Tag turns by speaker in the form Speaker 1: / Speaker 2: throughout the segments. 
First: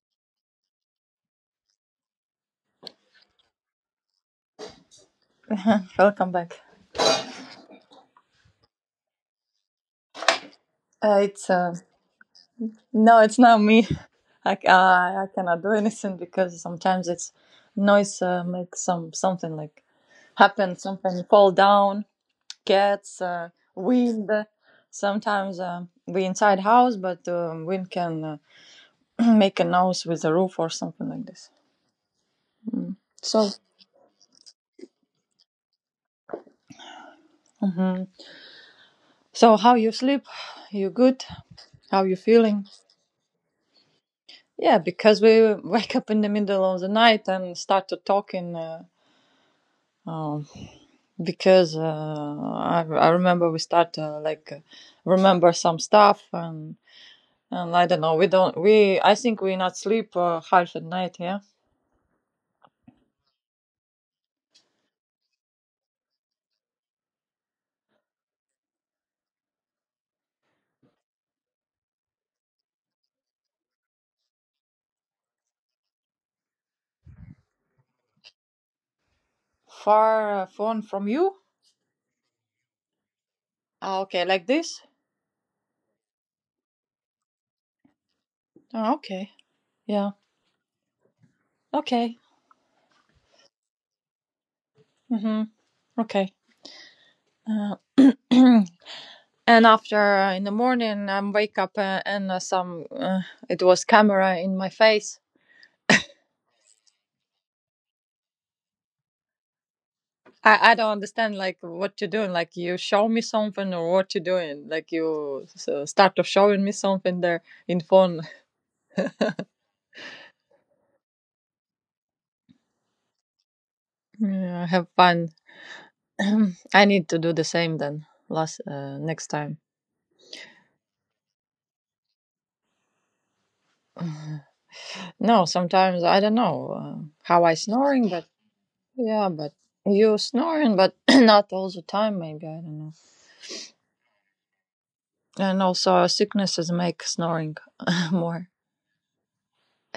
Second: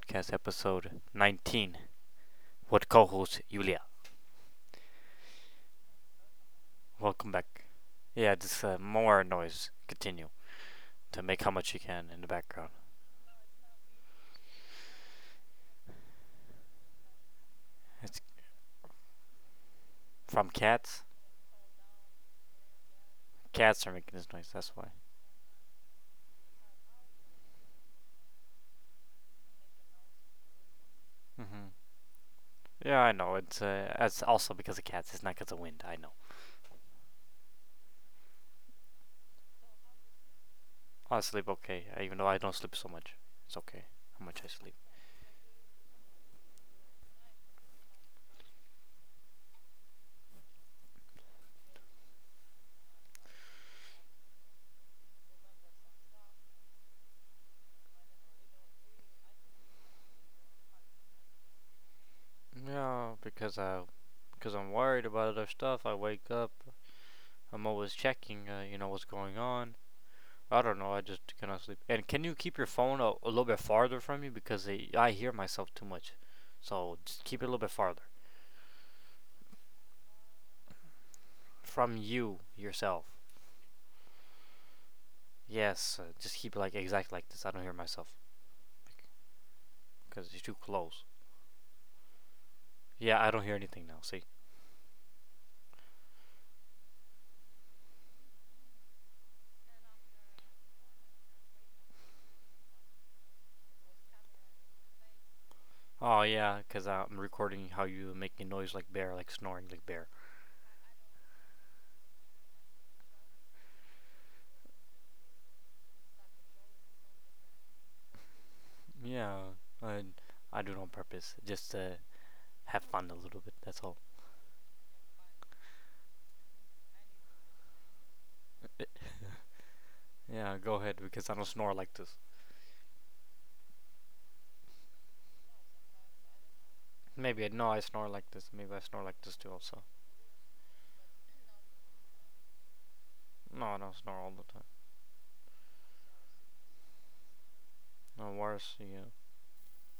Speaker 1: Podcast, episode 19, with co host Yulia.
Speaker 2: Welcome back.
Speaker 1: Welcome back. Yeah, just more noise. Continue to make
Speaker 2: It's
Speaker 1: how much you can in the background.
Speaker 2: no, it's not me. I, c- I cannot do anything because sometimes it's
Speaker 1: It's
Speaker 2: noise makes something like
Speaker 1: from
Speaker 2: happen,
Speaker 1: cats.
Speaker 2: something fall down, cats,
Speaker 1: Cats are making
Speaker 2: wind.
Speaker 1: this noise, that's why.
Speaker 2: Sometimes we inside house, but wind can make a noise with the roof or something like this.
Speaker 1: hmm
Speaker 2: Mm.
Speaker 1: Yeah, I know.
Speaker 2: So.
Speaker 1: It's also because of cats, it's not because of wind, I know.
Speaker 2: Hmm. So how you sleep? You
Speaker 1: I
Speaker 2: good?
Speaker 1: sleep okay,
Speaker 2: How
Speaker 1: even
Speaker 2: you
Speaker 1: though I don't
Speaker 2: feeling?
Speaker 1: sleep so much. It's okay how much I sleep.
Speaker 2: Yeah, because we wake up in the middle of the night and start to talking. Um, because I remember we start like remember some stuff and I don't know we don't we I think we not sleep half at night, yeah.
Speaker 1: Yeah, because I. Because I'm worried about other stuff. I wake up, I'm always checking, what's going on. I don't know. I just cannot sleep. And can you keep your phone a little bit farther from you because I hear myself too much. So just keep it a little bit farther
Speaker 2: Far phone from you.
Speaker 1: from you yourself.
Speaker 2: Ah, okay, like this.
Speaker 1: Yes, just keep it like exact like this. I don't hear myself
Speaker 2: Ah, okay, yeah,
Speaker 1: because it's too close.
Speaker 2: okay,
Speaker 1: Yeah, I don't hear anything now. See?
Speaker 2: mm-hmm, okay. uh, and after in the morning I wake up and some it was camera in my face.
Speaker 1: Oh yeah, because I'm recording how you making noise like bear, like snoring like bear.
Speaker 2: I don't understand like what you're doing. Like you show me something or what you're doing. Like you so start of showing me something there in phone.
Speaker 1: Yeah, I I do it on purpose just to have fun a little bit. That's all.
Speaker 2: Yeah, have fun. I need to do the same then. Last Next time.
Speaker 1: Yeah, go ahead because I don't snore like this.
Speaker 2: No, sometimes I don't know
Speaker 1: Maybe
Speaker 2: how
Speaker 1: I
Speaker 2: I
Speaker 1: no, I snore
Speaker 2: snoring,
Speaker 1: like
Speaker 2: but
Speaker 1: this. Maybe I snore like
Speaker 2: yeah,
Speaker 1: this too.
Speaker 2: but
Speaker 1: Also,
Speaker 2: you snoring, but not all the time. Maybe I don't know.
Speaker 1: no, I don't snore all the time.
Speaker 2: And also sicknesses make snoring
Speaker 1: No,
Speaker 2: more.
Speaker 1: worse, yeah,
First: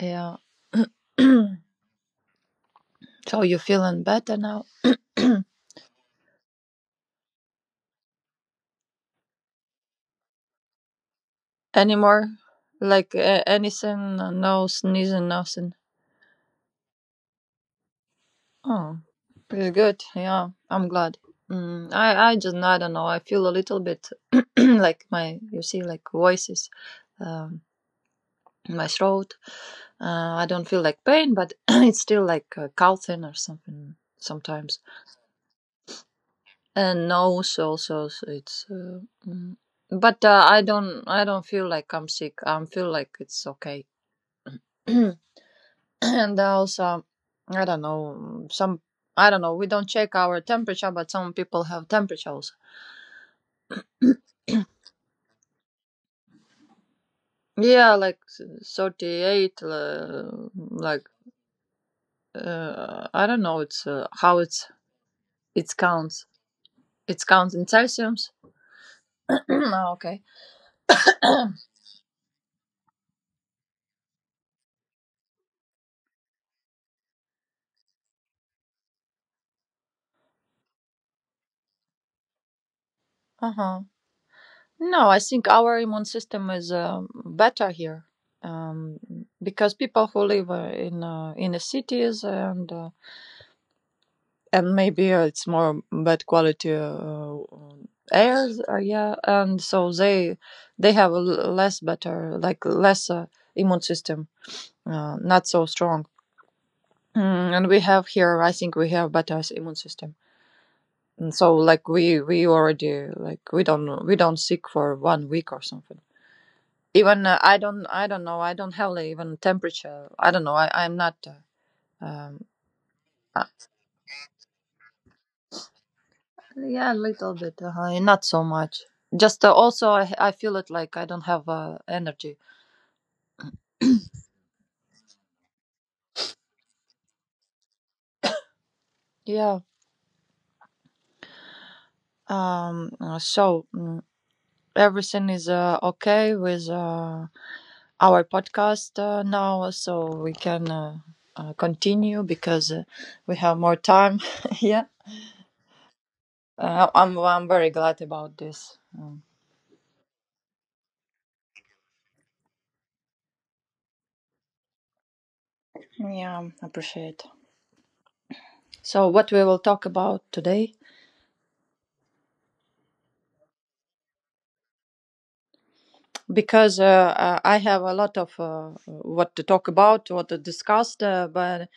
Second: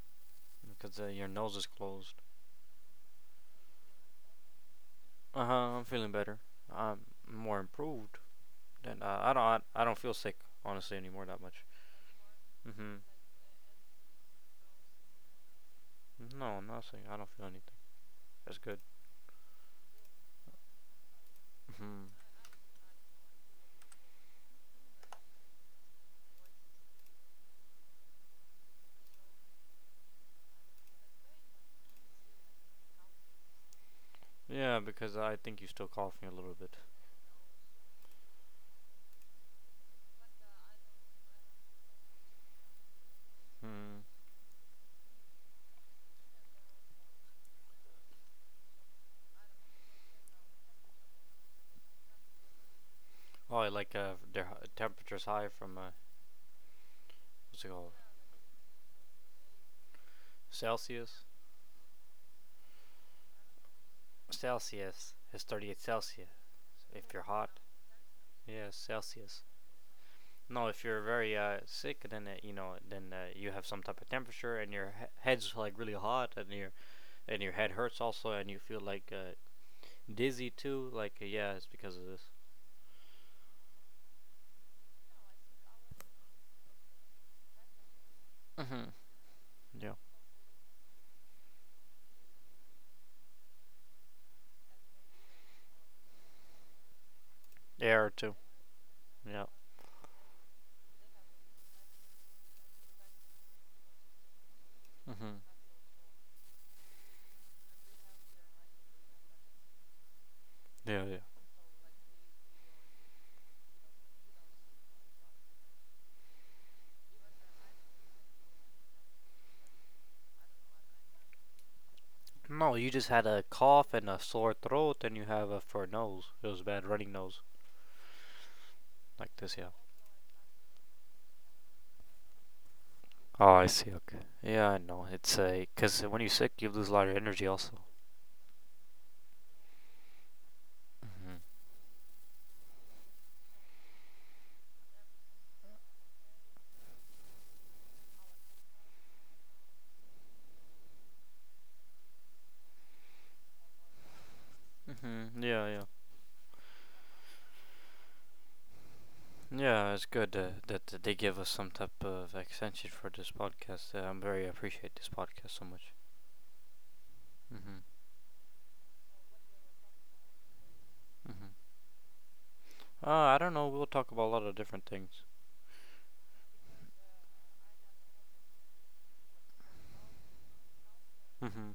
Speaker 2: Yeah.
Speaker 1: because your
Speaker 2: So
Speaker 1: nose is closed.
Speaker 2: you feeling better now?
Speaker 1: Uh huh. I'm feeling better. I'm more improved. Then I don't. I don't feel sick honestly anymore that much.
Speaker 2: Anymore?
Speaker 1: Mm-hmm.
Speaker 2: Like anything? No sneezing, nothing.
Speaker 1: No, I'm not sick. I don't feel anything. That's good.
Speaker 2: Oh, pretty good. Yeah, I'm glad. Mm,
Speaker 1: hmm
Speaker 2: I just I don't know. I feel a little bit like my, you see, like voices, um, in my throat. I don't feel like pain, but it's still like coughing or something sometimes.
Speaker 1: Yeah, because I think you still cough me a little bit.
Speaker 2: And nose also. So it's. Mm, but I don't feel like I'm sick. I feel like it's okay.
Speaker 1: Hmm.
Speaker 2: And also i don't know some I don't know we don't check our temperature, but some people have temperatures,
Speaker 1: Oh, like their temperature's high from what's it called?
Speaker 2: yeah, like 38, like
Speaker 1: Celsius.
Speaker 2: I don't know, it's how it's,
Speaker 1: Celsius is
Speaker 2: it
Speaker 1: 38
Speaker 2: counts.
Speaker 1: Celsius. If
Speaker 2: It
Speaker 1: you're
Speaker 2: counts
Speaker 1: hot,
Speaker 2: in Celsius.
Speaker 1: yeah, Celsius.
Speaker 2: No, okay.
Speaker 1: No, if you're very sick, then you have some type of temperature, and your head's like really hot, and your head hurts also, and you feel like dizzy too. Like yeah, it's because of this.
Speaker 2: Uh-huh. No, I think our immune system is better here.
Speaker 1: Mhm.
Speaker 2: um because
Speaker 1: Yeah.
Speaker 2: people who live in the cities, and maybe it's more bad quality
Speaker 1: Air too.
Speaker 2: air, yeah,
Speaker 1: Yeah.
Speaker 2: and so they have less better, like less immune system,
Speaker 1: Mhm.
Speaker 2: not so strong. Mm, and we have here, I think we have better immune system.
Speaker 1: Yeah, yeah.
Speaker 2: And so like we already like we don't sick for one week or something. Even I don't know, I don't have like, even temperature, I don't know, I'm not uh, um
Speaker 1: No, you just had a cough and a sore throat, and you have a for nose. It was a bad
Speaker 2: Yeah, a
Speaker 1: running
Speaker 2: little
Speaker 1: nose,
Speaker 2: bit, not so much.
Speaker 1: like
Speaker 2: Just
Speaker 1: this. Yeah.
Speaker 2: also, I feel it like I don't have energy.
Speaker 1: Oh, I see. Okay. Yeah, I know. It's a because when you're sick, you lose a lot of energy also.
Speaker 2: Yeah.
Speaker 1: Mm-hmm.
Speaker 2: So, everything is okay with our podcast now, so we can continue because we have more time. Yeah.
Speaker 1: Mm-hmm. Yeah, yeah.
Speaker 2: I'm very glad about this.
Speaker 1: Yeah, it's good that they give us some type of extension for this podcast. I'm very appreciate this podcast so much.
Speaker 2: Yeah, appreciate.
Speaker 1: Mm-hmm.
Speaker 2: So, what we will talk about today?
Speaker 1: Mm-hmm. I don't know. We'll talk about a lot of different things.
Speaker 2: Because I have a lot of what to talk about, what to discuss. But
Speaker 1: Mm-hmm.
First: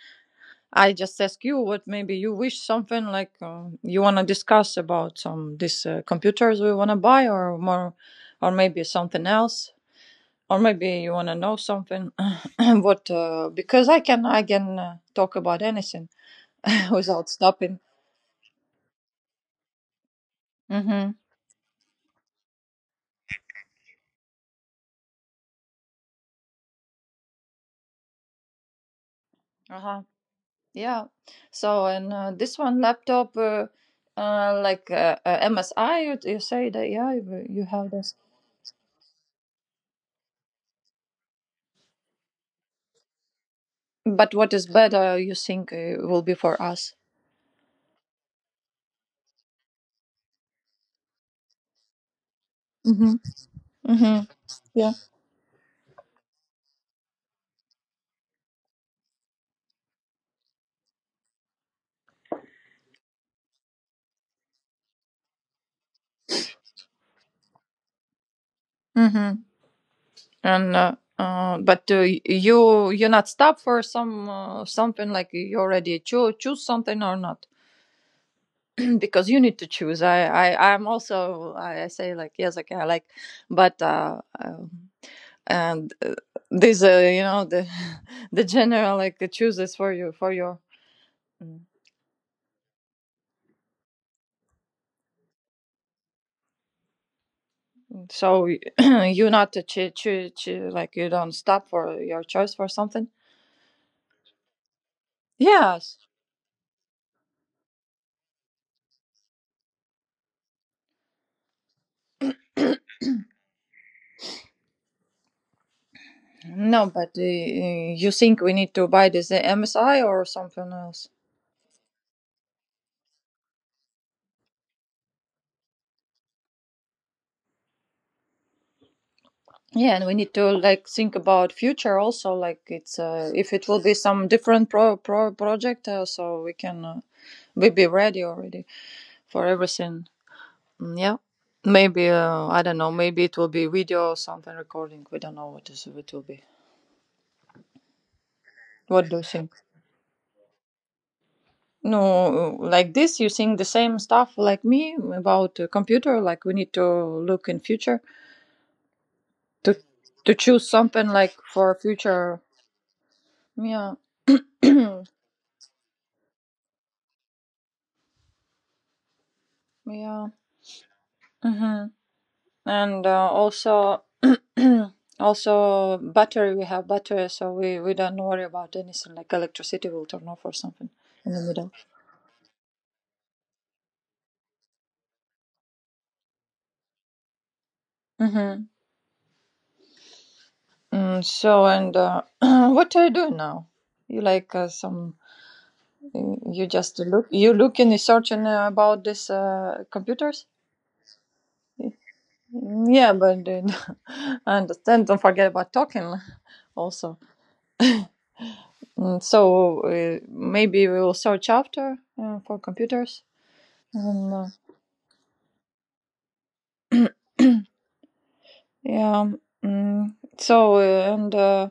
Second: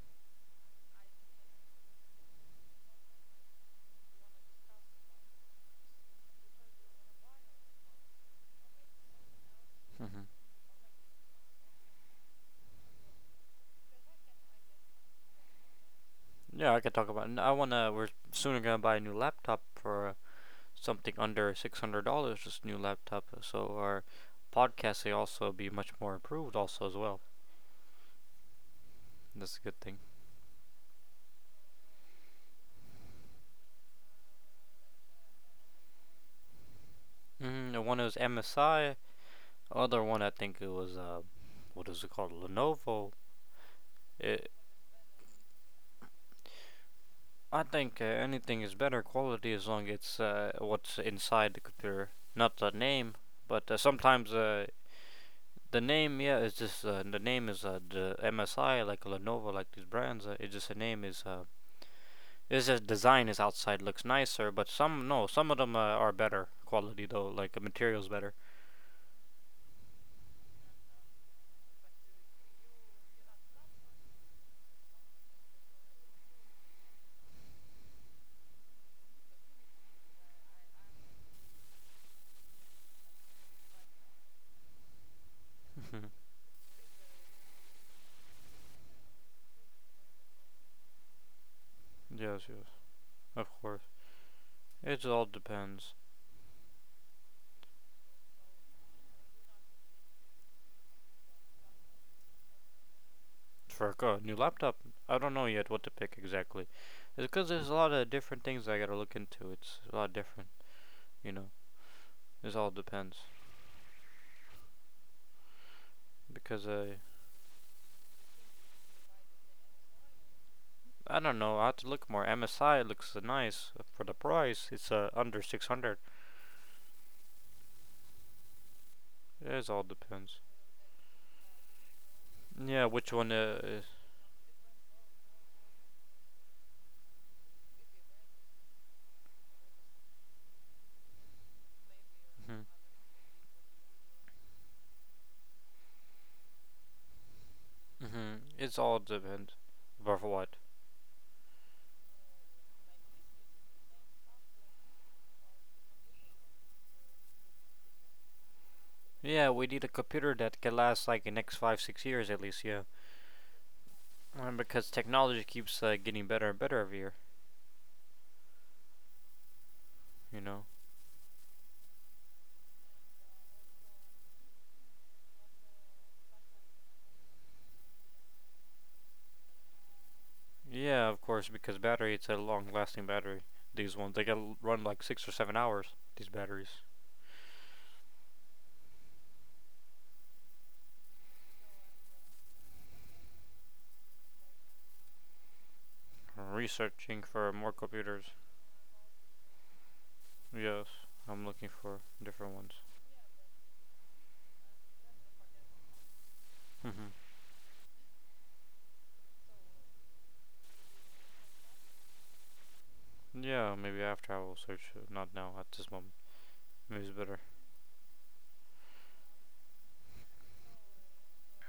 Speaker 2: I just ask you what maybe you wish something like you want to discuss about some these computers we want to buy, or more, or maybe something else,
Speaker 1: Mm-hmm.
Speaker 2: or maybe you want to know something. What because I can talk about anything
Speaker 1: Yeah, I could talk about. I
Speaker 2: without
Speaker 1: want I
Speaker 2: stopping.
Speaker 1: wanna. We're soon gonna buy a new laptop for
Speaker 2: Mm-hmm.
Speaker 1: something under $600. This new laptop, so our podcast will also be much more improved, also as well. That's a good thing.
Speaker 2: Yeah. So and this one laptop, MSI, you say that, yeah, you
Speaker 1: Mm, the
Speaker 2: have
Speaker 1: one
Speaker 2: this.
Speaker 1: is MSI. Other one, I think it was what is it called? Lenovo.
Speaker 2: But
Speaker 1: It,
Speaker 2: what is better, you think will be for us?
Speaker 1: I think anything is better quality as long as it's what's inside the computer, not the
Speaker 2: Mm-hmm.
Speaker 1: name. But
Speaker 2: Mm-hmm.
Speaker 1: sometimes
Speaker 2: Yeah.
Speaker 1: the name, yeah, it's just the name is the MSI, like Lenovo, like these brands. It's just the name is. It's just design is outside looks nicer, but some no, some of them are better quality though, like the materials better.
Speaker 2: Mm-hmm. And but you you not stop for some something, like you already choose something or not. Because you need to choose. I'm also, I say like, yes, okay, I like, but and this you know, the the general like chooses for you for your. Mm.
Speaker 1: yes, yes, of course. It all depends.
Speaker 2: So you not like you don't stop for your choice for something.
Speaker 1: For a new laptop, I don't know yet what to
Speaker 2: Yes.
Speaker 1: pick exactly. It's because there's a lot of different things I gotta look into. It's a lot different, you know. It all depends. Because
Speaker 2: No,
Speaker 1: I,
Speaker 2: but you think we need to buy this msi or something else?
Speaker 1: I don't know. I have to look more. MSI looks nice for the price. It's under 600. It all
Speaker 2: Yeah, and we need
Speaker 1: depends.
Speaker 2: to like think about future also. Like
Speaker 1: Yeah,
Speaker 2: it's
Speaker 1: which one
Speaker 2: if it will
Speaker 1: is?
Speaker 2: be some different pro project, so we can we be ready already for everything. Mm, yeah, maybe I
Speaker 1: Mm-hmm.
Speaker 2: don't know. Maybe it will be video or something recording. We don't know what is it will be.
Speaker 1: It's all
Speaker 2: What do you think?
Speaker 1: depends. But for what?
Speaker 2: No, like this, you think the same stuff like me about computer. Like we need to look in future,
Speaker 1: Yeah, we
Speaker 2: to
Speaker 1: need a
Speaker 2: to
Speaker 1: computer that
Speaker 2: choose
Speaker 1: can last
Speaker 2: something
Speaker 1: like the
Speaker 2: like
Speaker 1: next
Speaker 2: for
Speaker 1: five, 6 years
Speaker 2: future.
Speaker 1: at least. Yeah,
Speaker 2: Yeah,
Speaker 1: Because technology keeps getting better and better every year.
Speaker 2: yeah.
Speaker 1: You know?
Speaker 2: Hmm. And also. Also, battery. We have battery, so we don't worry about anything like electricity will turn off or something
Speaker 1: Yeah, of
Speaker 2: in the
Speaker 1: course,
Speaker 2: middle.
Speaker 1: because battery, it's a long lasting battery. These ones, they gotta run like 6 or 7 hours, these batteries.
Speaker 2: Hmm. Mm, so and what are you doing now? You like some?
Speaker 1: I'm
Speaker 2: You just
Speaker 1: researching
Speaker 2: look.
Speaker 1: for
Speaker 2: You
Speaker 1: more
Speaker 2: look in the
Speaker 1: computers.
Speaker 2: search and about this computers.
Speaker 1: Yes, I'm looking
Speaker 2: Mm,
Speaker 1: for different ones.
Speaker 2: yeah, but I understand. Don't forget about talking
Speaker 1: hmm
Speaker 2: also. Mm, so maybe we will search after for computers.
Speaker 1: Yeah, maybe
Speaker 2: And,
Speaker 1: after I will search, not now, at this moment. Maybe it's better.
Speaker 2: yeah. Mm, so and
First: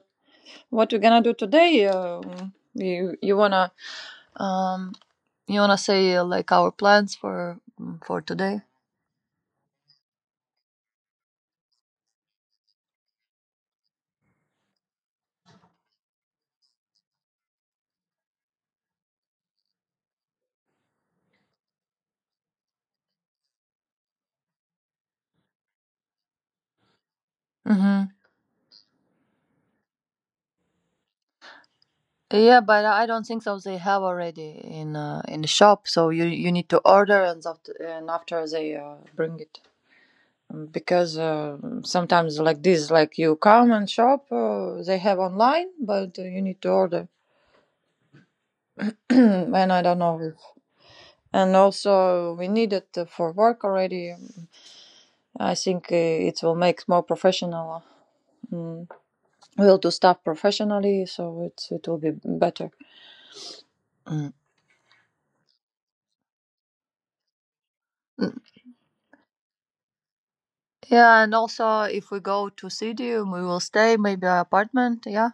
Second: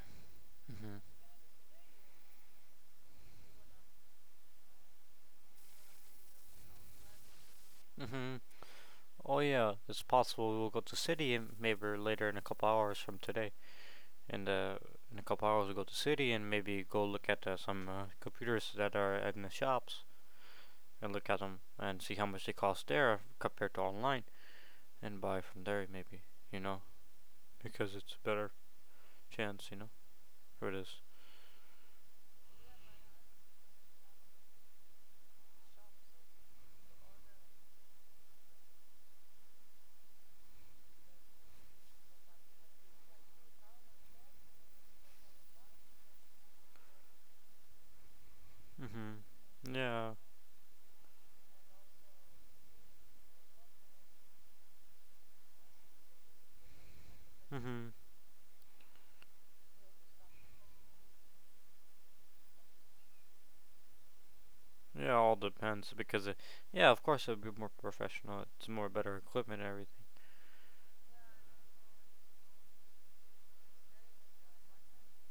Speaker 2: what
Speaker 1: hmm
Speaker 2: we gonna do today? You um you wanna say like our plans for, for
Speaker 1: hmm
Speaker 2: today?
Speaker 1: Oh, yeah, it's possible we'll go to city and maybe later in a couple hours from today. And, in a couple hours, we'll go to city and maybe go look at some computers that are in the shops and look at them and see how much they cost there compared to online and buy from there maybe, you know, because
Speaker 2: Mhm.
Speaker 1: it's a better chance, you know, for this.
Speaker 2: Yeah, but I don't think so. They have already in the shop, so you need to order and after, and after they bring it. Because sometimes like this, like you come and shop, they have online, but you need to order.
Speaker 1: Mhm.
Speaker 2: And I don't know.
Speaker 1: Yeah.
Speaker 2: And also, we need it for work already. I think it will make more professional.
Speaker 1: Mhm.
Speaker 2: Mm. We'll do stuff professionally, so it's it will be better. Mm.
Speaker 1: Yeah, all depends because yeah, of course it'll be more professional. It's more better equipment and everything.
Speaker 2: Yeah, and also if we go to city, we will stay maybe an apartment. Yeah,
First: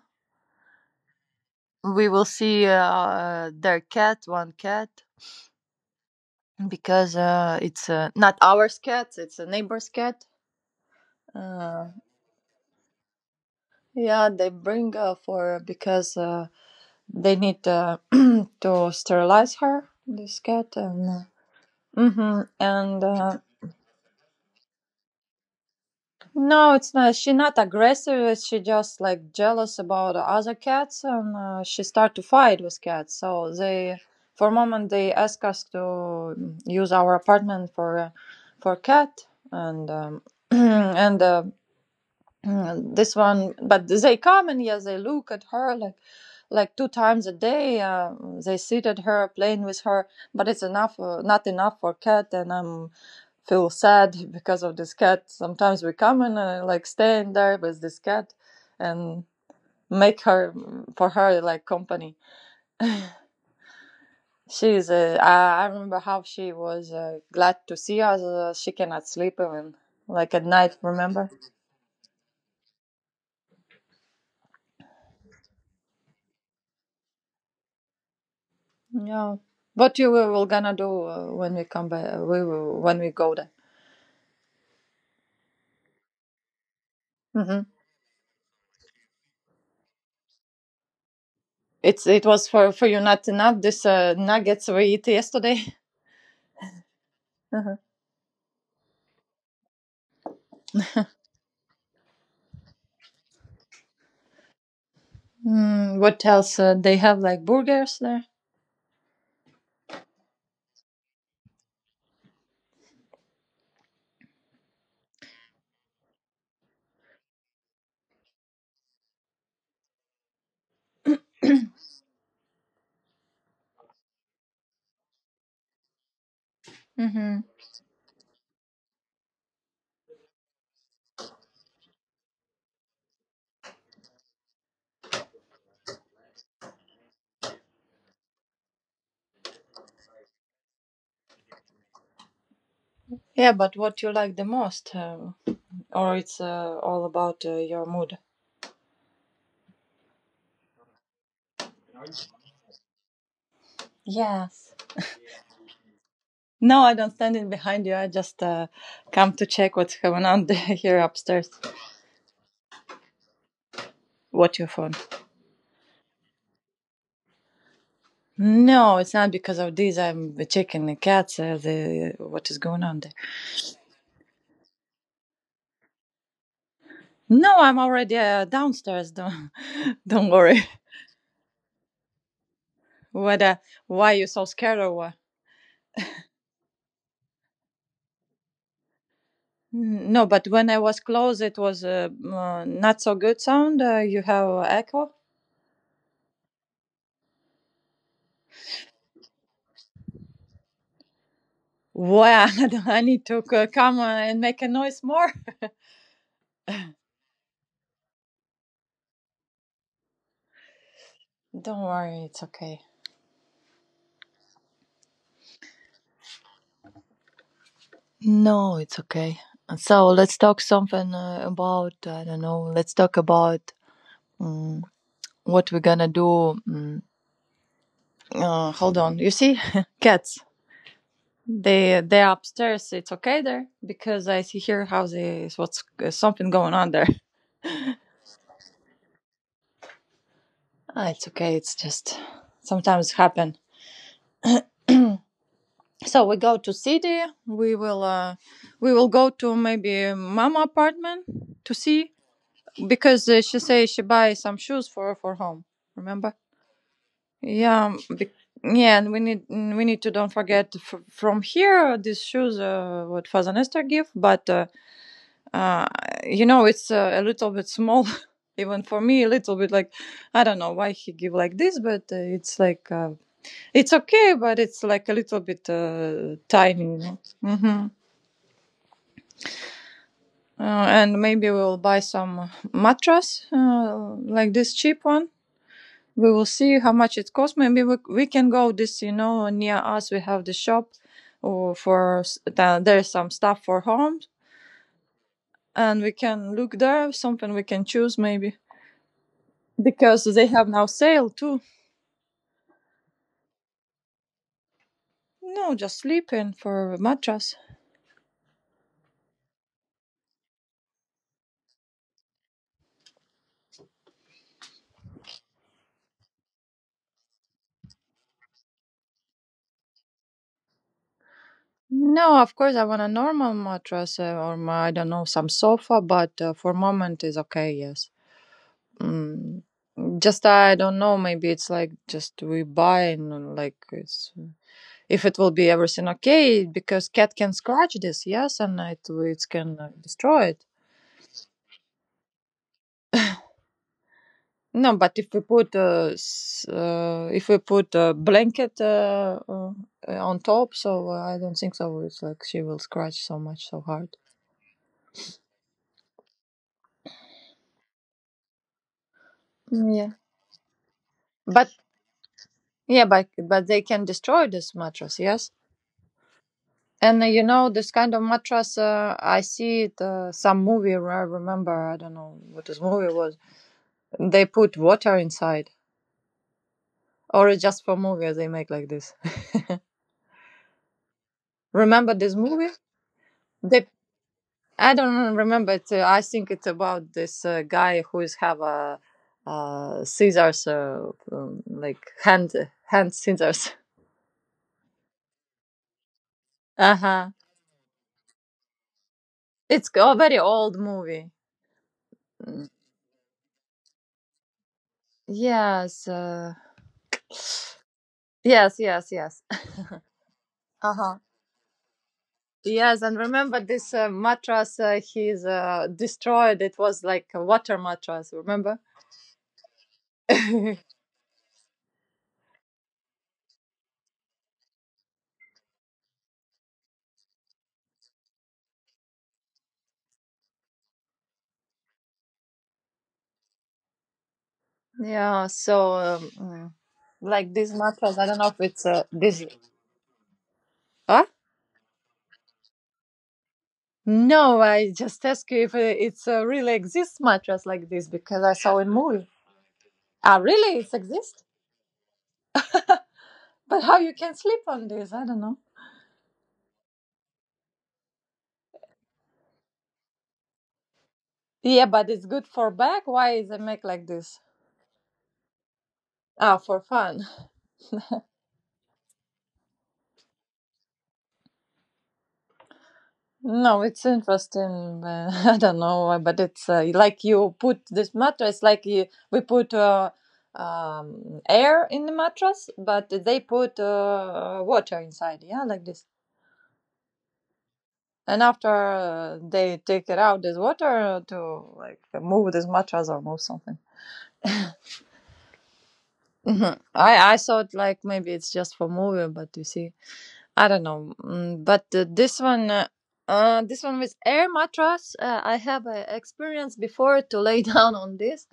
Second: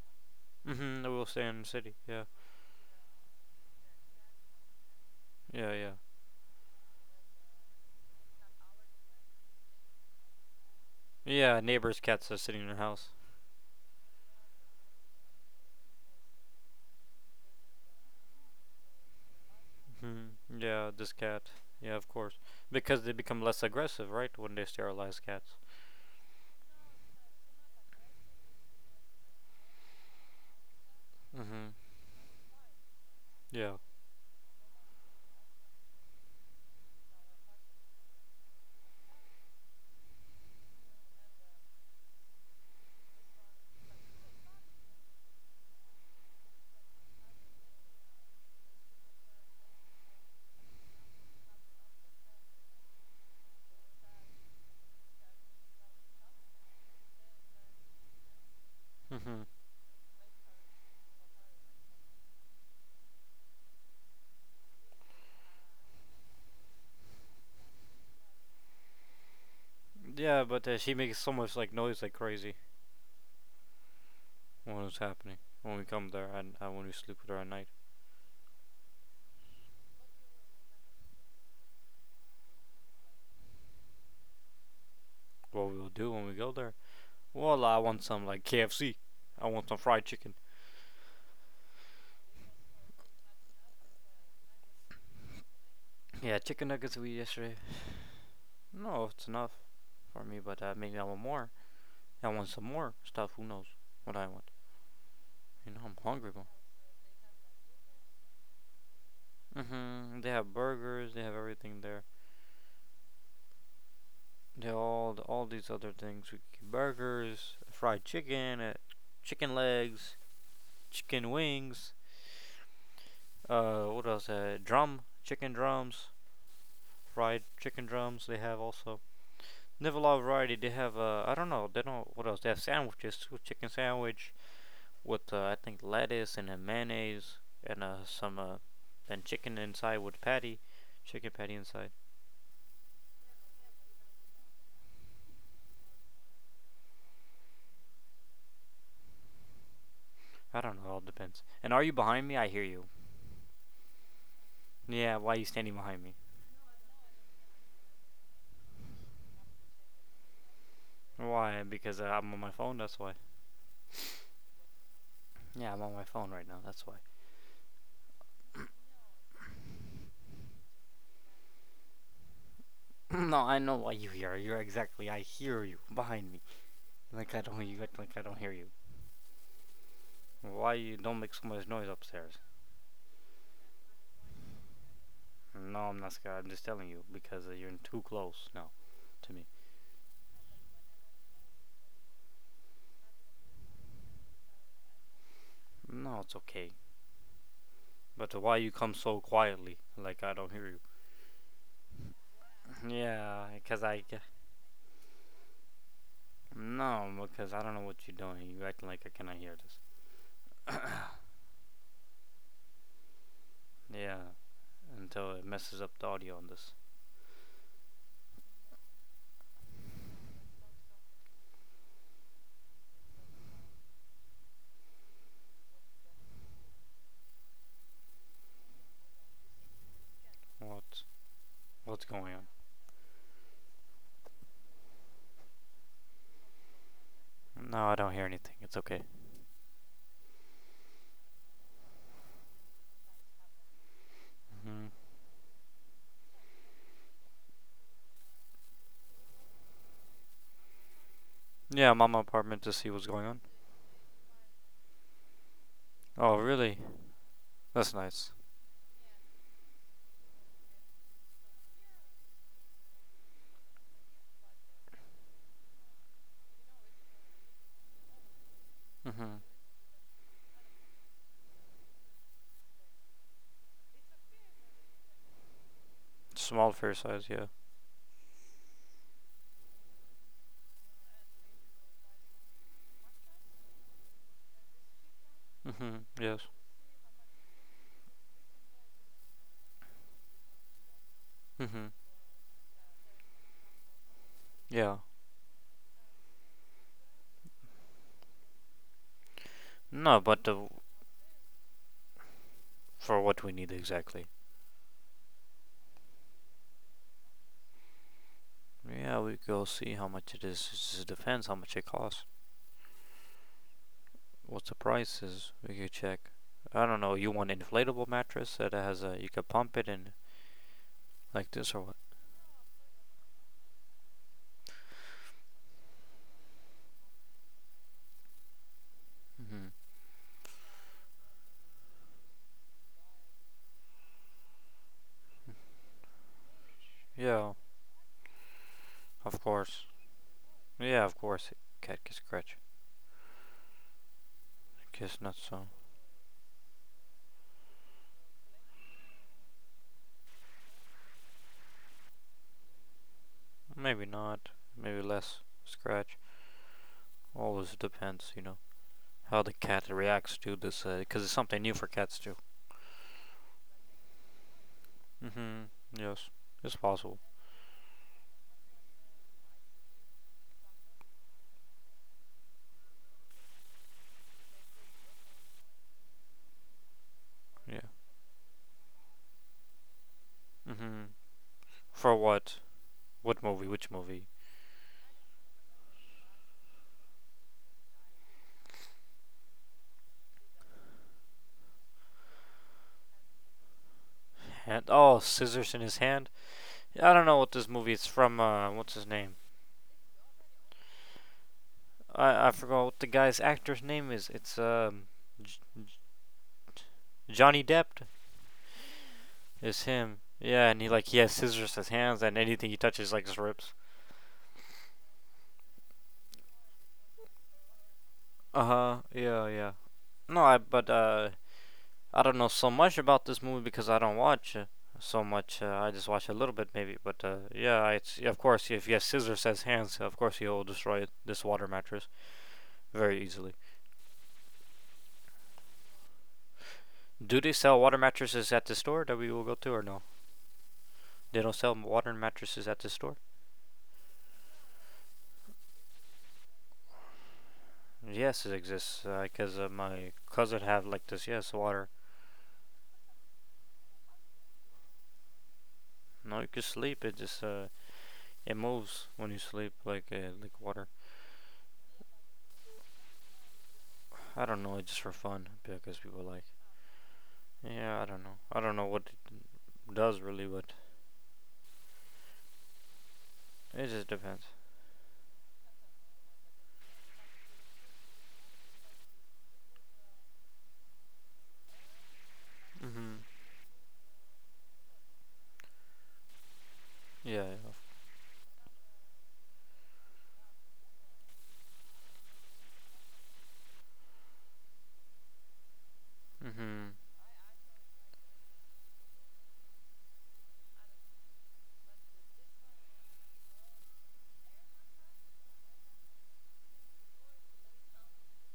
Speaker 1: Mhm. It will stay in the city.
Speaker 2: we
Speaker 1: Yeah.
Speaker 2: will see their cat, one cat,
Speaker 1: Yeah, yeah.
Speaker 2: because it's not ours cat, it's a neighbor's cat.
Speaker 1: Yeah,
Speaker 2: Uh,
Speaker 1: neighbors' cats are sitting in the house.
Speaker 2: yeah, they bring for because they need to sterilize her,
Speaker 1: Mhm.
Speaker 2: this cat,
Speaker 1: Yeah,
Speaker 2: and
Speaker 1: this cat. Yeah, of course.
Speaker 2: mm-hmm,
Speaker 1: Because
Speaker 2: and
Speaker 1: they
Speaker 2: uh.
Speaker 1: become less aggressive, right, when they sterilize cats.
Speaker 2: No, it's not. She not aggressive. She just like jealous about other cats, and
Speaker 1: Mhm.
Speaker 2: she start to fight with cats. So
Speaker 1: Yeah.
Speaker 2: they, for a moment, they ask us to, use our apartment for cat, and and uh. Mm, this one, but they come and, yeah, they look at her like 2 times a day, they sit at her playing with her, but it's enough, not enough for cat, and I'm feel sad because of this cat. Sometimes we come and like staying there with this cat and
Speaker 1: Mhm.
Speaker 2: make her, for her like company. She's I remember how she was glad to see us, she cannot sleep even, like,
Speaker 1: Yeah,
Speaker 2: at
Speaker 1: but
Speaker 2: night,
Speaker 1: she makes
Speaker 2: remember?
Speaker 1: so much like noise like crazy when it's happening. When we come there and when we sleep with her at night,
Speaker 2: Yeah, what you were will gonna do when we come back? We will, when we go there.
Speaker 1: what we will do when we go there? Well,
Speaker 2: Hmm.
Speaker 1: I want some like KFC. I want some fried chicken.
Speaker 2: It's, it was for you not enough. This nuggets we eat yesterday.
Speaker 1: Yeah, chicken nuggets we eat yesterday.
Speaker 2: Mhm.
Speaker 1: No, it's enough for me, but maybe I want more. I want some more stuff. Who knows what I want? You know, I'm
Speaker 2: Mm, what
Speaker 1: hungry, bro.
Speaker 2: else? They have like burgers there.
Speaker 1: Mhm. They have burgers. They have everything there. They all these other things. We can get burgers, fried chicken, chicken legs, chicken wings. What else? Chicken drums,
Speaker 2: Hmm.
Speaker 1: fried chicken drums. They have also. Never a lot of variety. They have I don't know. They don't. What else? They have sandwiches too. Chicken sandwich with I think lettuce and a mayonnaise and some then chicken inside with patty, chicken patty inside.
Speaker 2: Yeah, but what you like the most, or it's all about your mood.
Speaker 1: I don't know. It all depends. And are you behind me? I hear you.
Speaker 2: Yes.
Speaker 1: Yeah. Why are you standing behind me?
Speaker 2: No, I don't stand in behind you. I just come to check what's going on here upstairs.
Speaker 1: Why? Because I'm on my phone. That's why.
Speaker 2: What you found?
Speaker 1: Yeah, I'm on my phone right now. That's why.
Speaker 2: No, it's not because of this. I'm checking the cats. The what is going on there?
Speaker 1: No, I know why you hear. You're exactly. I hear you behind me. Like I
Speaker 2: No,
Speaker 1: don't you
Speaker 2: I'm
Speaker 1: act like
Speaker 2: already
Speaker 1: I don't hear you.
Speaker 2: downstairs. Don't don't worry.
Speaker 1: Why you don't make so much noise upstairs?
Speaker 2: What? Why you so scared or what?
Speaker 1: No, I'm not scared. I'm just telling you because you're too close now to me.
Speaker 2: No, but when I was close, it was not so good sound. You have echo.
Speaker 1: No, it's okay. But why you come so quietly? Like I don't hear you.
Speaker 2: Wow, I need to
Speaker 1: Yeah, because
Speaker 2: come
Speaker 1: I.
Speaker 2: and make a noise more.
Speaker 1: No, because I don't know what you're doing. You acting like I cannot hear this.
Speaker 2: Don't worry, it's okay.
Speaker 1: Yeah, until it messes up the audio on this.
Speaker 2: No, it's okay. So let's talk something about, I don't know. Let's talk about um, what we're gonna do. Hold on. You see, cats.
Speaker 1: What? What's
Speaker 2: They
Speaker 1: going
Speaker 2: upstairs. It's okay there because I see here how they what's something going on there.
Speaker 1: on? No, I don't hear anything. It's okay.
Speaker 2: Ah, it's okay. It's just sometimes happen.
Speaker 1: hmm
Speaker 2: So we go to city. We will uh, we will go to maybe mama apartment to
Speaker 1: Yeah, I'm on
Speaker 2: see
Speaker 1: my apartment to see what's going
Speaker 2: because
Speaker 1: on.
Speaker 2: she say she buy some shoes for home.
Speaker 1: Oh,
Speaker 2: Remember?
Speaker 1: really?
Speaker 2: Yeah.
Speaker 1: That's
Speaker 2: um,
Speaker 1: nice.
Speaker 2: Be- yeah, and we need, we need to don't forget from here, these shoes what Father Nestor give, but uh, it's a little bit small, even for me a
Speaker 1: hmm
Speaker 2: little bit like. I don't know why he give like this, but it's like, it's okay, but it's like a little bit
Speaker 1: Small
Speaker 2: tiny,
Speaker 1: fair
Speaker 2: you know?
Speaker 1: size, yeah.
Speaker 2: hmm and maybe we'll buy some mattress, like this cheap one.
Speaker 1: Mm-hmm.
Speaker 2: We
Speaker 1: Yes.
Speaker 2: will see how much it costs. Maybe we can go this, near us we have the shop, or
Speaker 1: Mm-hmm.
Speaker 2: for there's some stuff for home.
Speaker 1: Yeah.
Speaker 2: And we can look there something we can choose maybe,
Speaker 1: No,
Speaker 2: because
Speaker 1: but
Speaker 2: they
Speaker 1: the,
Speaker 2: have now sale too.
Speaker 1: for what we need exactly.
Speaker 2: No, just sleeping for a mattress.
Speaker 1: Yeah, we go see how much it is. It just depends how much it costs. What the price is. We could check. I don't know. You want an inflatable mattress that has a you could pump it in like this or what?
Speaker 2: No, of course I want a normal mattress, or I don't know, some sofa, but for moment is okay. Yes. Mm.
Speaker 1: Mm-hmm.
Speaker 2: Just I don't know. Maybe it's like just we buy and like it's, if it will be everything okay, because cat
Speaker 1: Yeah,
Speaker 2: can scratch this, yes, and it
Speaker 1: of
Speaker 2: it can
Speaker 1: course.
Speaker 2: destroy it.
Speaker 1: Yeah, of course. Cat can scratch.
Speaker 2: No, but
Speaker 1: Guess not so.
Speaker 2: if we put a blanket on top, so I don't think so. It's like she will scratch so much, so
Speaker 1: Maybe
Speaker 2: hard.
Speaker 1: not. Maybe less scratch. Always depends, you know, how the cat
Speaker 2: Yeah,
Speaker 1: reacts to this because it's something
Speaker 2: but
Speaker 1: new for cats too.
Speaker 2: but they can destroy this mattress, yes.
Speaker 1: Mm-hmm. Yes, it's possible.
Speaker 2: And you know this kind of mattress, I see it some movie where I remember. I don't know what this movie was. They put water inside, or it's just
Speaker 1: Yeah.
Speaker 2: for movie they make like this.
Speaker 1: Mm-hmm. For
Speaker 2: Remember this
Speaker 1: what?
Speaker 2: movie?
Speaker 1: What movie?
Speaker 2: They
Speaker 1: Which movie?
Speaker 2: I don't remember it. I think it's about this guy who is have a scissors, like hand scissors.
Speaker 1: Hand. Oh, scissors in his hand.
Speaker 2: Uh
Speaker 1: Yeah, I don't
Speaker 2: huh.
Speaker 1: know what this movie. It's from what's his name?
Speaker 2: It's a very old movie.
Speaker 1: I
Speaker 2: Mm.
Speaker 1: forgot what the guy's actor's name is. It's J-
Speaker 2: Yes. Uh,
Speaker 1: J- Johnny Depp.
Speaker 2: yes. Yes. Yes.
Speaker 1: Is him. Yeah, and
Speaker 2: Uh
Speaker 1: he
Speaker 2: huh.
Speaker 1: has scissors in his hands, and anything he
Speaker 2: Yes,
Speaker 1: touches
Speaker 2: and
Speaker 1: like just
Speaker 2: remember
Speaker 1: rips.
Speaker 2: this mattress he's destroyed. It was like a water mattress.
Speaker 1: Uh
Speaker 2: Remember?
Speaker 1: huh. Yeah, yeah. No, I but I don't know so much about this movie because I don't watch so much. I just watch a little bit, maybe. But yeah, it's yeah, of course if you have scissors as hands, of course you'll destroy this water mattress very easily.
Speaker 2: Yeah. So,
Speaker 1: Do they
Speaker 2: like this
Speaker 1: sell water
Speaker 2: mattress, I don't know
Speaker 1: mattresses
Speaker 2: if
Speaker 1: at the
Speaker 2: it's
Speaker 1: store that we will
Speaker 2: this.
Speaker 1: go to, or no?
Speaker 2: Huh?
Speaker 1: They don't sell water mattresses at the store.
Speaker 2: No, I just ask you if it's really exists mattress like this because
Speaker 1: Yes, it
Speaker 2: I saw in
Speaker 1: exists
Speaker 2: movie.
Speaker 1: because my
Speaker 2: Ah,
Speaker 1: cousin
Speaker 2: really,
Speaker 1: have
Speaker 2: it
Speaker 1: like this.
Speaker 2: exists?
Speaker 1: Yes, water.
Speaker 2: But how you can sleep on this? I don't know.
Speaker 1: No, you can sleep. It just it moves when you sleep, like water.
Speaker 2: Yeah, but it's good for back. Why is it make like this?
Speaker 1: I don't know. It's just for fun because people like.
Speaker 2: Ah, for fun.
Speaker 1: Yeah, I don't know. I don't know what does really, but
Speaker 2: No,
Speaker 1: it
Speaker 2: it's
Speaker 1: just depends.
Speaker 2: interesting. But I don't know, but it's like you put this mattress like you, we put air in the mattress, but
Speaker 1: Mhm.
Speaker 2: they put water inside. Yeah, like this.
Speaker 1: Yeah. yeah.
Speaker 2: And after they take it out this water to like move this mattress or move something. Mhm.
Speaker 1: Mhm.
Speaker 2: I thought like maybe it's just for moving, but you see, I don't know. But this one with air mattress, I have experience before to lay down on this,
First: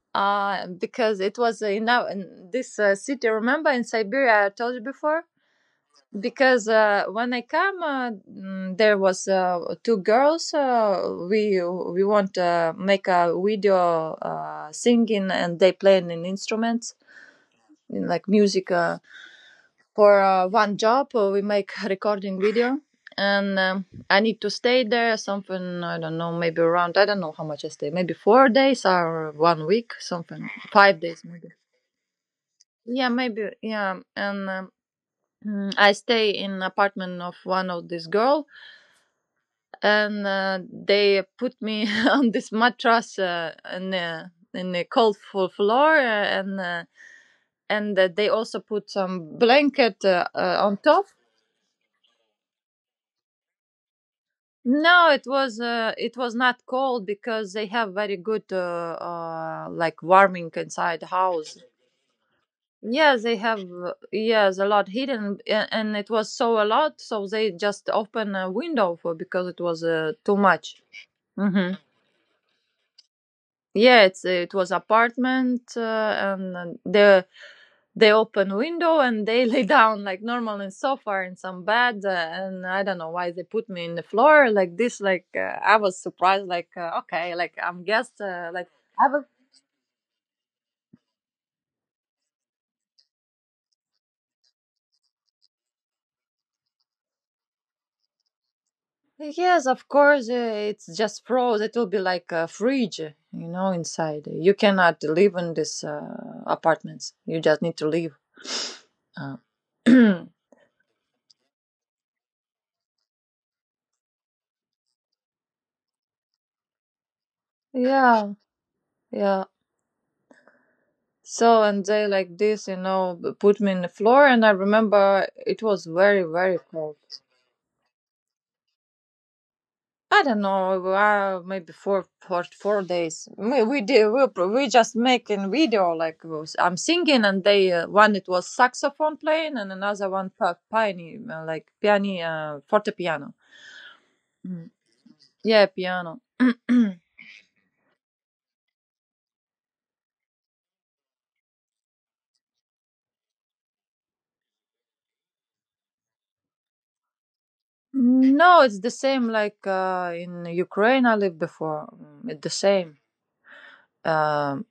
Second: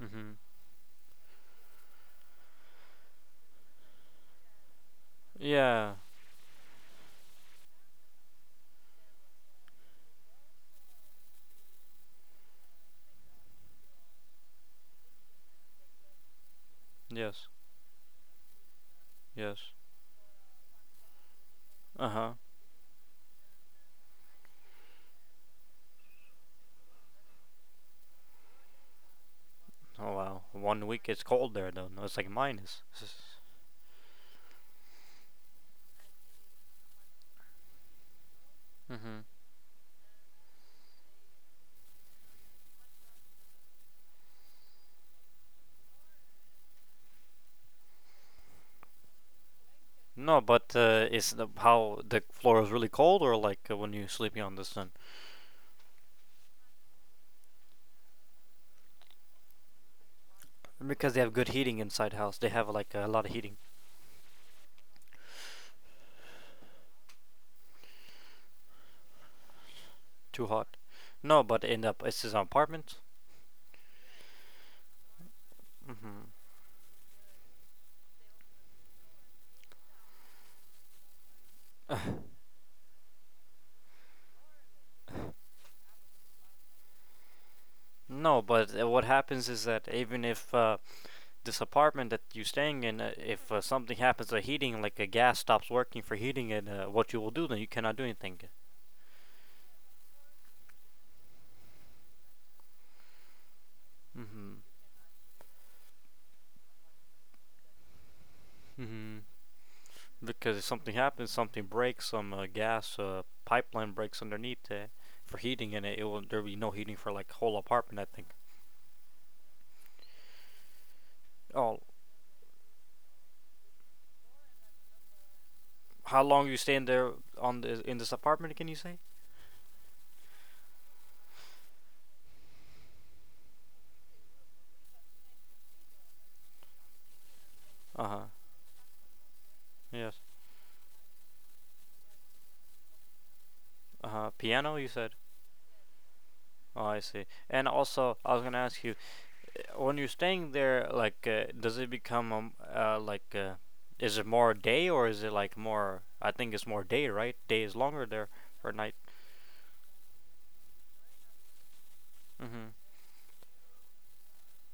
Speaker 1: Mhm.
Speaker 2: because it was, now in this city. Remember in Siberia, I told you before,
Speaker 1: Yeah.
Speaker 2: because when I come, there was two girls. We want to make a video singing, and they playing an instruments
Speaker 1: Yes.
Speaker 2: in like music. Uh,
Speaker 1: Yes.
Speaker 2: for uh, one job, we make a
Speaker 1: Uh huh.
Speaker 2: recording video, and I need to stay there. Something I don't know, maybe around I don't know how much I stay. Maybe 4 days or one week,
Speaker 1: Oh wow.
Speaker 2: something
Speaker 1: One
Speaker 2: five
Speaker 1: week
Speaker 2: days
Speaker 1: it's
Speaker 2: maybe.
Speaker 1: cold there though. No, it's like minus.
Speaker 2: Yeah, maybe yeah, and. I stay in apartment of one of these girls,
Speaker 1: Mhm.
Speaker 2: and they put me on this mattress in a cold floor, and they also put some blanket
Speaker 1: No,
Speaker 2: on
Speaker 1: but
Speaker 2: top.
Speaker 1: how the floor is really cold, or like when you're sleeping on the sun?
Speaker 2: No, it was not cold because they have very good like warming inside the
Speaker 1: Because they have good
Speaker 2: house.
Speaker 1: heating inside house. They have like a
Speaker 2: Yeah,
Speaker 1: lot of
Speaker 2: they
Speaker 1: heating.
Speaker 2: have, yes, a lot hidden, and it was so a lot, so they just open a window for because it was too
Speaker 1: Too hot.
Speaker 2: much.
Speaker 1: No, but
Speaker 2: Hmm.
Speaker 1: in the it's an apartment.
Speaker 2: Yeah, it was apartment, uh,
Speaker 1: Mhm.
Speaker 2: and uh, the they open window and they lay down like normal in sofa in some bed, and I don't know why they put me in the floor like this, like I was surprised like, okay, like I'm guest,
Speaker 1: No, but
Speaker 2: like
Speaker 1: what
Speaker 2: I was.
Speaker 1: happens is that even if this apartment that you're staying in, if something happens to heating, like a gas stops working for heating it, what you will do then? You cannot do anything.
Speaker 2: Yes, of course, it's just froze, it will be like a fridge, inside you
Speaker 1: Mm-hmm.
Speaker 2: cannot live in this apartments, you just need to leave,
Speaker 1: Mm-hmm.
Speaker 2: uh,
Speaker 1: Because if something happens, something breaks, some gas pipeline breaks underneath for heating, and it will there will be no heating for like whole apartment. I think.
Speaker 2: yeah, yeah. So
Speaker 1: Oh,
Speaker 2: and they like this, put me in the floor, and I remember it was
Speaker 1: how
Speaker 2: very
Speaker 1: long you
Speaker 2: very
Speaker 1: stay in
Speaker 2: cold.
Speaker 1: there on this in this apartment? Can you say?
Speaker 2: I don't know, maybe four days. We we just making video, like, I'm singing, and they,
Speaker 1: Uh
Speaker 2: one
Speaker 1: huh.
Speaker 2: it was saxophone playing, and another
Speaker 1: Yes.
Speaker 2: one, piano, like piano, fortepiano.
Speaker 1: Uh huh.
Speaker 2: Mm.
Speaker 1: Piano, you said.
Speaker 2: Yeah, piano.
Speaker 1: Oh, I see. And also, I was gonna ask you. When you're staying there, like, does it become like, is it more day or is it like more? I think it's more day, right? Day is longer there
Speaker 2: No,
Speaker 1: or
Speaker 2: it's the
Speaker 1: night.
Speaker 2: same like in Ukraine I lived before. It's the
Speaker 1: Mm-hmm.
Speaker 2: same. um,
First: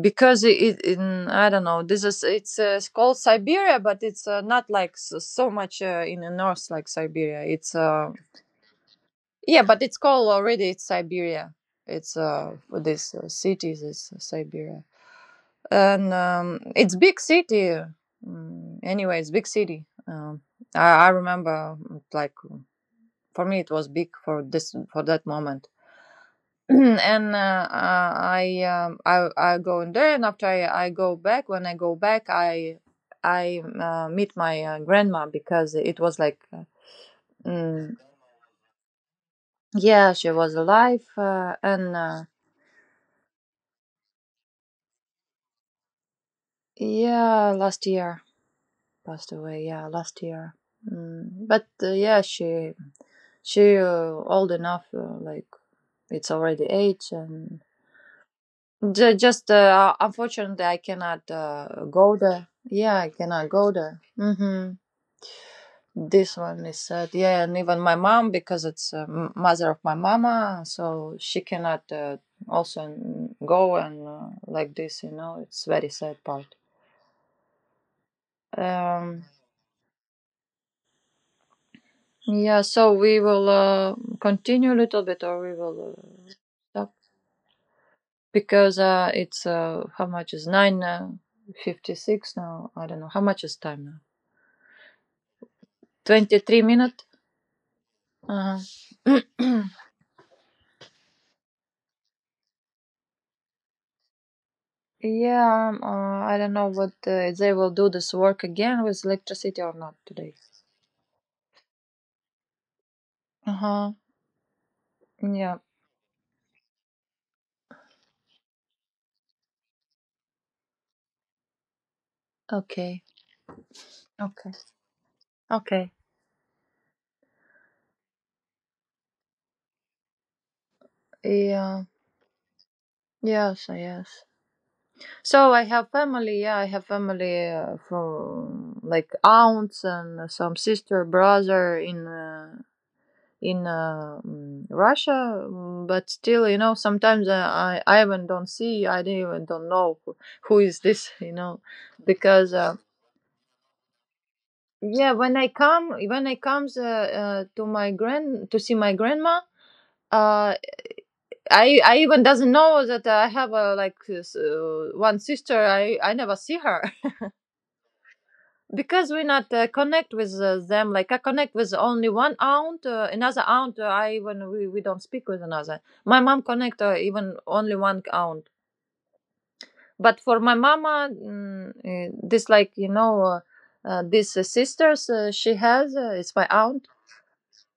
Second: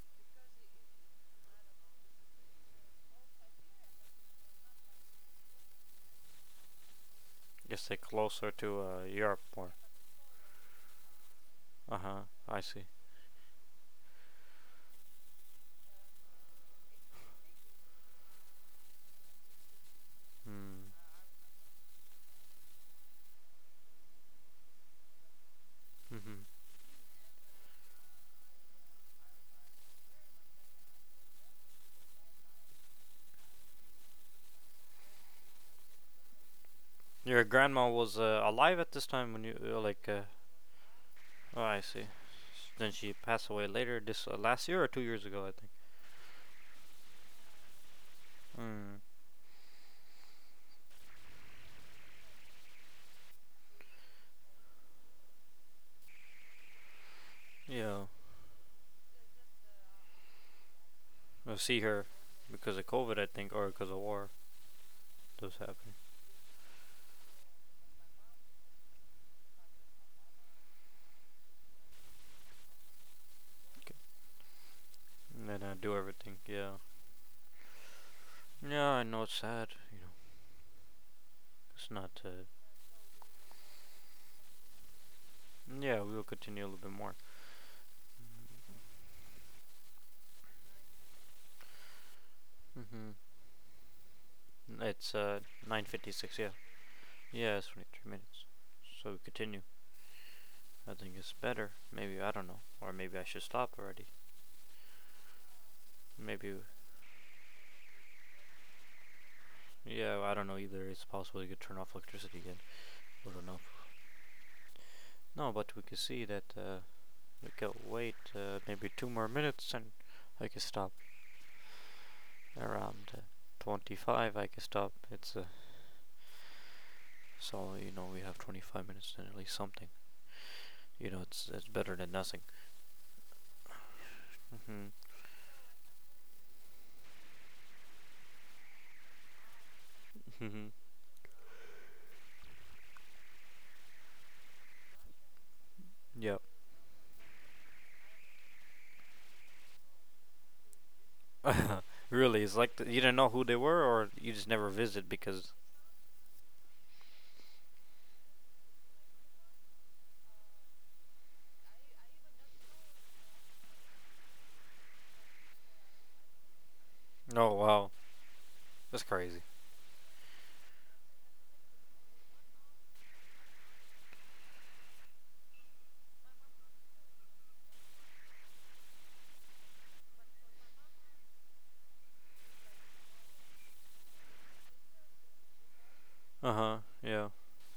Speaker 2: because it, in I don't know, it's called Siberia, but it's not like so, so much in the north like Siberia. It's
Speaker 1: Guess they closer to Europe
Speaker 2: yeah,
Speaker 1: more.
Speaker 2: but it's called already it's Siberia.
Speaker 1: Uh
Speaker 2: It's
Speaker 1: huh. I see.
Speaker 2: This city is Siberia, and it's big city. Anyway, it's big city.
Speaker 1: Mm.
Speaker 2: I remember, like, for me it was big for this, for that moment.
Speaker 1: Mm-hmm.
Speaker 2: And I go in there, and after I go back, when I go back, I meet my grandma because it was like,
Speaker 1: Your grandma
Speaker 2: mm,
Speaker 1: was alive at this time when you
Speaker 2: yeah, she was alive,
Speaker 1: Oh, I
Speaker 2: and
Speaker 1: see. Then she passed away later this last year or 2 years ago, I think.
Speaker 2: yeah, last year
Speaker 1: Mm.
Speaker 2: passed away. Yeah, last year. But yeah, she old enough, like it's already age, and
Speaker 1: Yeah,
Speaker 2: Just unfortunately, I cannot
Speaker 1: I see her
Speaker 2: go there.
Speaker 1: because of
Speaker 2: Yeah, I
Speaker 1: COVID, I
Speaker 2: cannot
Speaker 1: think, or
Speaker 2: go
Speaker 1: because of
Speaker 2: there.
Speaker 1: war.
Speaker 2: Hmm.
Speaker 1: Those happening.
Speaker 2: This one is sad. Yeah, and even my mom, because it's mother of my mama, so she cannot also go, and like this.
Speaker 1: And then
Speaker 2: It's
Speaker 1: I
Speaker 2: very
Speaker 1: do
Speaker 2: sad
Speaker 1: everything.
Speaker 2: part.
Speaker 1: Yeah. Yeah, I
Speaker 2: Um,
Speaker 1: know it's sad. You know, it's not.
Speaker 2: yeah, so we will continue a little bit, or we will
Speaker 1: Yeah, we will continue a little bit
Speaker 2: stop
Speaker 1: more.
Speaker 2: because it's, how much is nine 56 now? I don't know
Speaker 1: Mm-hmm.
Speaker 2: how much is time now.
Speaker 1: It's 9:56. Yeah.
Speaker 2: 23 minutes.
Speaker 1: Yeah, it's 23 minutes. So we
Speaker 2: Uh-huh.
Speaker 1: continue. I think it's better. Maybe I don't know, or maybe I should stop already.
Speaker 2: Yeah, I don't
Speaker 1: Maybe.
Speaker 2: know what they will do this work again with electricity or not
Speaker 1: Yeah,
Speaker 2: today.
Speaker 1: I don't know either. It's possible you could turn off electricity again. I don't know.
Speaker 2: Uh-huh.
Speaker 1: No,
Speaker 2: Yeah.
Speaker 1: but we can see that we can wait maybe two more minutes and I can stop.
Speaker 2: Okay.
Speaker 1: Around 25 I
Speaker 2: Okay.
Speaker 1: can stop. It's a
Speaker 2: Okay.
Speaker 1: so you know we have 25 minutes and at least something. You know it's
Speaker 2: Yeah.
Speaker 1: better than nothing.
Speaker 2: Yes, yes.
Speaker 1: Mm-hmm.
Speaker 2: So I have family. Yeah, I have family from like aunts and some
Speaker 1: Mm-hmm.
Speaker 2: sister, brother in Russia. But
Speaker 1: Yep.
Speaker 2: still, sometimes I even don't see. I don't even don't know who is this. You know,
Speaker 1: Really,
Speaker 2: because.
Speaker 1: it's like
Speaker 2: Uh,
Speaker 1: th you didn't know who they were or you just never visit
Speaker 2: Yeah,
Speaker 1: because.
Speaker 2: when I comes to see my grandma, uh, I even doesn't know that I have a like one sister. I never see her
Speaker 1: Oh wow, that's
Speaker 2: because we
Speaker 1: crazy.
Speaker 2: not connect with them. Like I connect with only one aunt, another aunt. I When we don't speak with another. My mom connect even only one aunt. But for my mama, this like you know. These sisters she has, it's my
Speaker 1: Uh huh.
Speaker 2: aunt.
Speaker 1: Yeah.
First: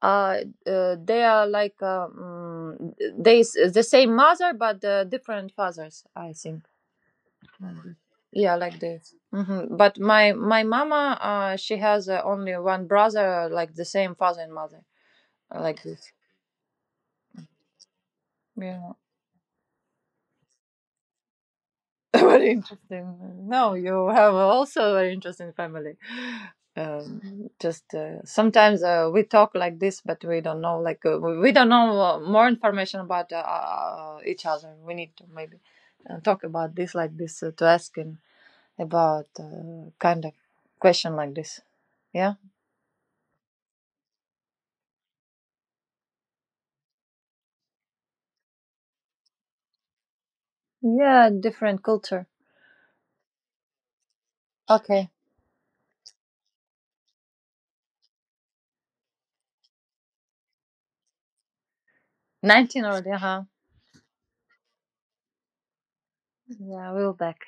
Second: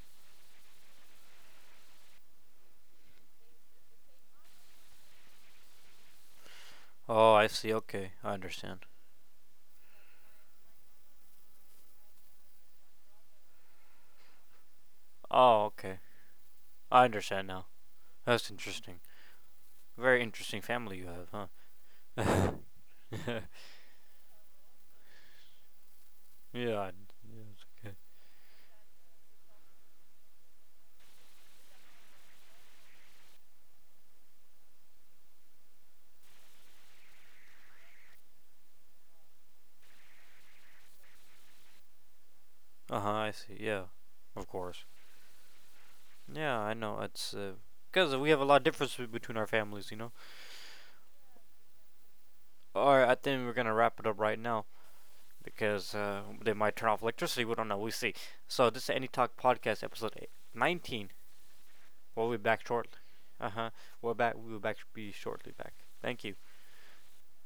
Speaker 2: uh, they are like, they, the same mother but different fathers, I think
Speaker 1: Oh, I see.
Speaker 2: maybe.
Speaker 1: Okay, I
Speaker 2: Yeah, like
Speaker 1: understand.
Speaker 2: this. But my mama, she has, only one brother, like the same father and mother.
Speaker 1: Oh,
Speaker 2: Like
Speaker 1: okay.
Speaker 2: this.
Speaker 1: I understand now. That's
Speaker 2: Yeah.
Speaker 1: interesting. Very interesting family you have,
Speaker 2: Very
Speaker 1: huh?
Speaker 2: interesting. No, you have also a very interesting family.
Speaker 1: yeah, I- yeah, it's
Speaker 2: Just
Speaker 1: okay.
Speaker 2: sometimes we talk like this, but we don't know. Like we don't know more information about each other. We need to maybe talk about this like this, to ask him about kind of question like this. Yeah.
Speaker 1: Uh huh. I see. Yeah. Of course. Yeah, I know. It's because we have a lot of differences between our families, you know.
Speaker 2: Yeah, different culture.
Speaker 1: All right. I think we're gonna wrap it up right now
Speaker 2: Okay.
Speaker 1: because they might turn off electricity. We don't know. We see. So this is Any Talk Podcast episode 19. We'll be back
Speaker 2: 19
Speaker 1: shortly.
Speaker 2: already, huh?
Speaker 1: Uh huh. We're back. We'll back be shortly back. Thank you.
Speaker 2: Yeah, we'll back.